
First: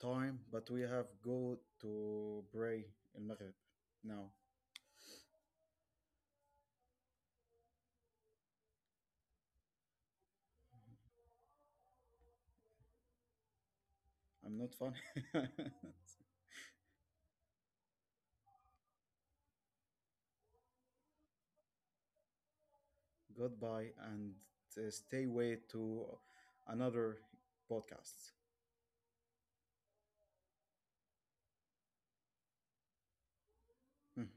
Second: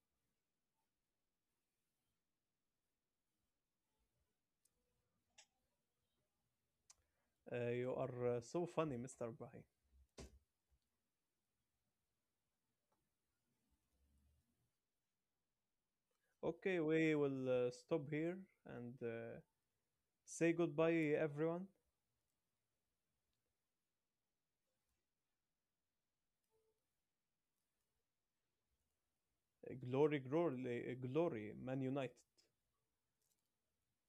time, but we have go to pray in Maghrib now.
Uh, you are uh, so funny, Mister Brahim.
I'm not funny.
Okay, we will uh, stop here and uh, say goodbye, everyone.
Goodbye and uh, stay way to another podcast.
Uh, Glory, glory, uh, glory, Man United.